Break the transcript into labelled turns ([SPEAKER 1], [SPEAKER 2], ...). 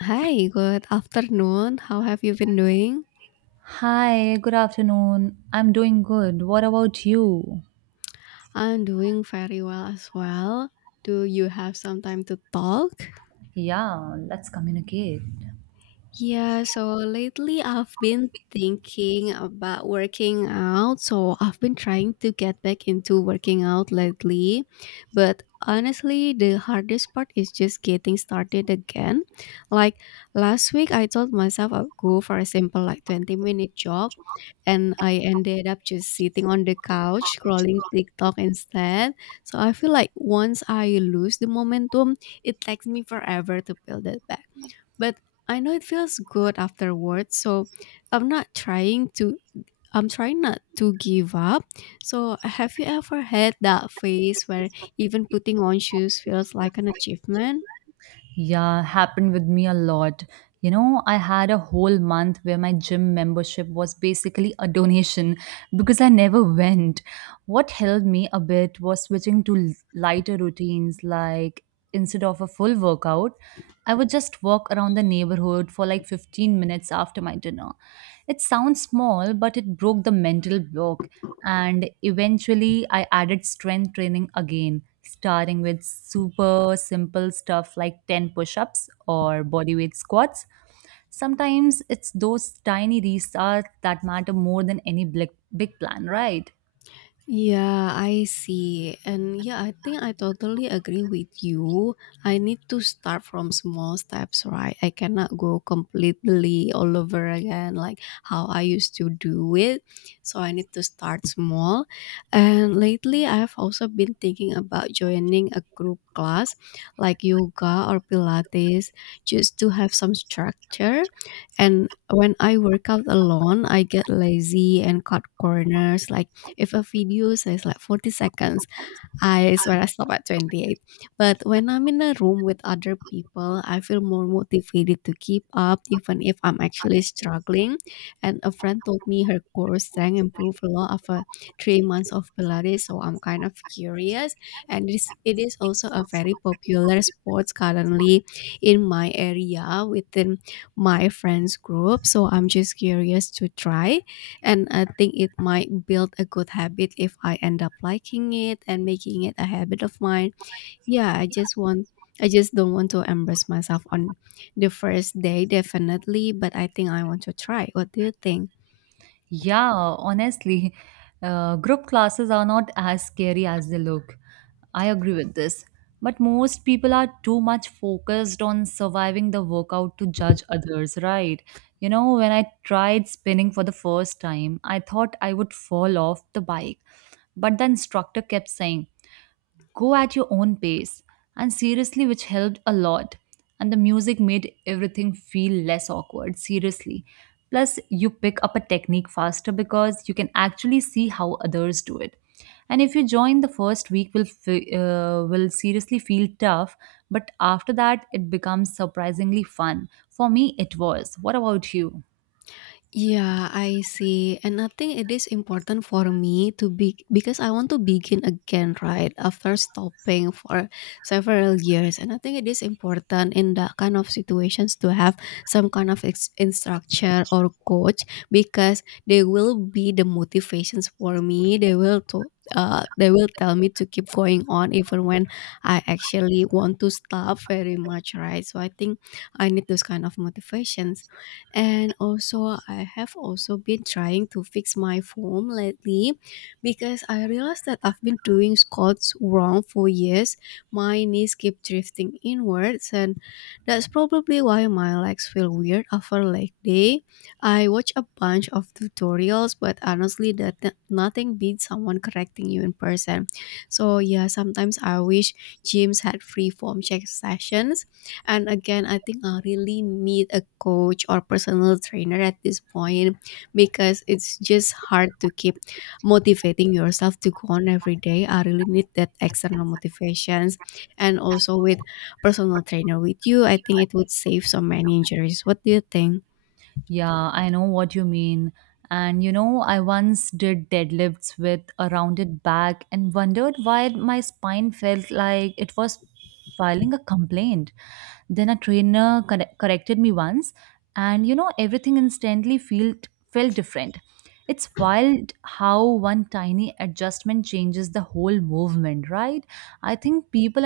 [SPEAKER 1] Hi, good afternoon. How have you been doing?
[SPEAKER 2] Hi, good afternoon. I'm doing good. What about you?
[SPEAKER 1] I'm doing very well as well. Do you have some time to talk?
[SPEAKER 2] Yeah, let's communicate.
[SPEAKER 1] Yeah, so lately I've been thinking about working out. So I've been trying to get back into working out lately. But honestly, the hardest part is just getting started again. Like last week, I told myself I'd go for a simple, like 20-minute jog, and I ended up just sitting on the couch scrolling TikTok instead. So I feel like once I lose the momentum, it takes me forever to build it back. But I know it feels good afterwards, so I'm not trying to I'm trying not to give up. So, have you ever had that phase where even putting on shoes feels like an achievement?
[SPEAKER 2] Yeah, happened with me a lot. You know, I had a whole month where my gym membership was basically a donation because I never went. What helped me a bit was switching to lighter routines, like instead of a full workout, I would just walk around the neighborhood for like 15 minutes after my dinner. It sounds small, but it broke the mental block. And eventually I added strength training again, starting with super simple stuff like 10 push ups or bodyweight squats. Sometimes it's those tiny restarts that matter more than any big, big plan, right?
[SPEAKER 1] Yeah, I see. And yeah, I think I totally agree with you. I need to start from small steps, right? I cannot go completely all over again like how I used to do it. So I need to start small. And lately, I've also been thinking about joining a group class like yoga or Pilates just to have some structure. And when I work out alone, I get lazy and cut corners like if a video says like 40 seconds, I swear I stop at 28. But when I'm in a room with other people, I feel more motivated to keep up, even if I'm actually struggling. And a friend told me her core strength improved a lot after 3 months of Pilates, so I'm kind of curious. And this, it is also a very popular sport currently in my area within my friends group, so I'm just curious to try, and I think it might build a good habit if I end up liking it and making it a habit of mine. Yeah, I just want I just don't want to embarrass myself on the first day definitely, but I think I want to try. What do you think?
[SPEAKER 2] Yeah, honestly, group classes are not as scary as they look. I agree with this. But most people are too much focused on surviving the workout to judge others, right? You know, when I tried spinning for the first time, I thought I would fall off the bike. But the instructor kept saying, go at your own pace, and seriously which helped a lot. And the music made everything feel less awkward, seriously. Plus you pick up a technique faster because you can actually see how others do it. And if you join, the first week will will seriously feel tough, but after that it becomes surprisingly fun. For me it was. What about you?
[SPEAKER 1] Yeah, I see. And I think it is important for me to be because I want to begin again, right? After stopping for several years. And I think it is important in that kind of situations to have some kind of instructor or coach because they will be the motivations for me. They will tell me to keep going on even when I actually want to stop very much, right? So I think I need those kind of motivations. And also, I have also been trying to fix my form lately, because I realized that I've been doing squats wrong for years. My knees keep drifting inwards, and that's probably why my legs feel weird after leg day. I watch a bunch of tutorials, but honestly, that nothing beats someone correcting you in person. So yeah, sometimes I wish gyms had free form check sessions. And again, I think I really need a coach or personal trainer at this point, because it's just hard to keep motivating yourself to go on every day. I really need that external motivations. And also with personal trainer with you, I think it would save so many injuries. What do you think?
[SPEAKER 2] Yeah, I know what you mean. And you know, I once did deadlifts with a rounded back and wondered why my spine felt like it was filing a complaint. Then a trainer corrected me once, and you know, everything instantly felt different. It's wild how one tiny adjustment changes the whole movement, right? I think people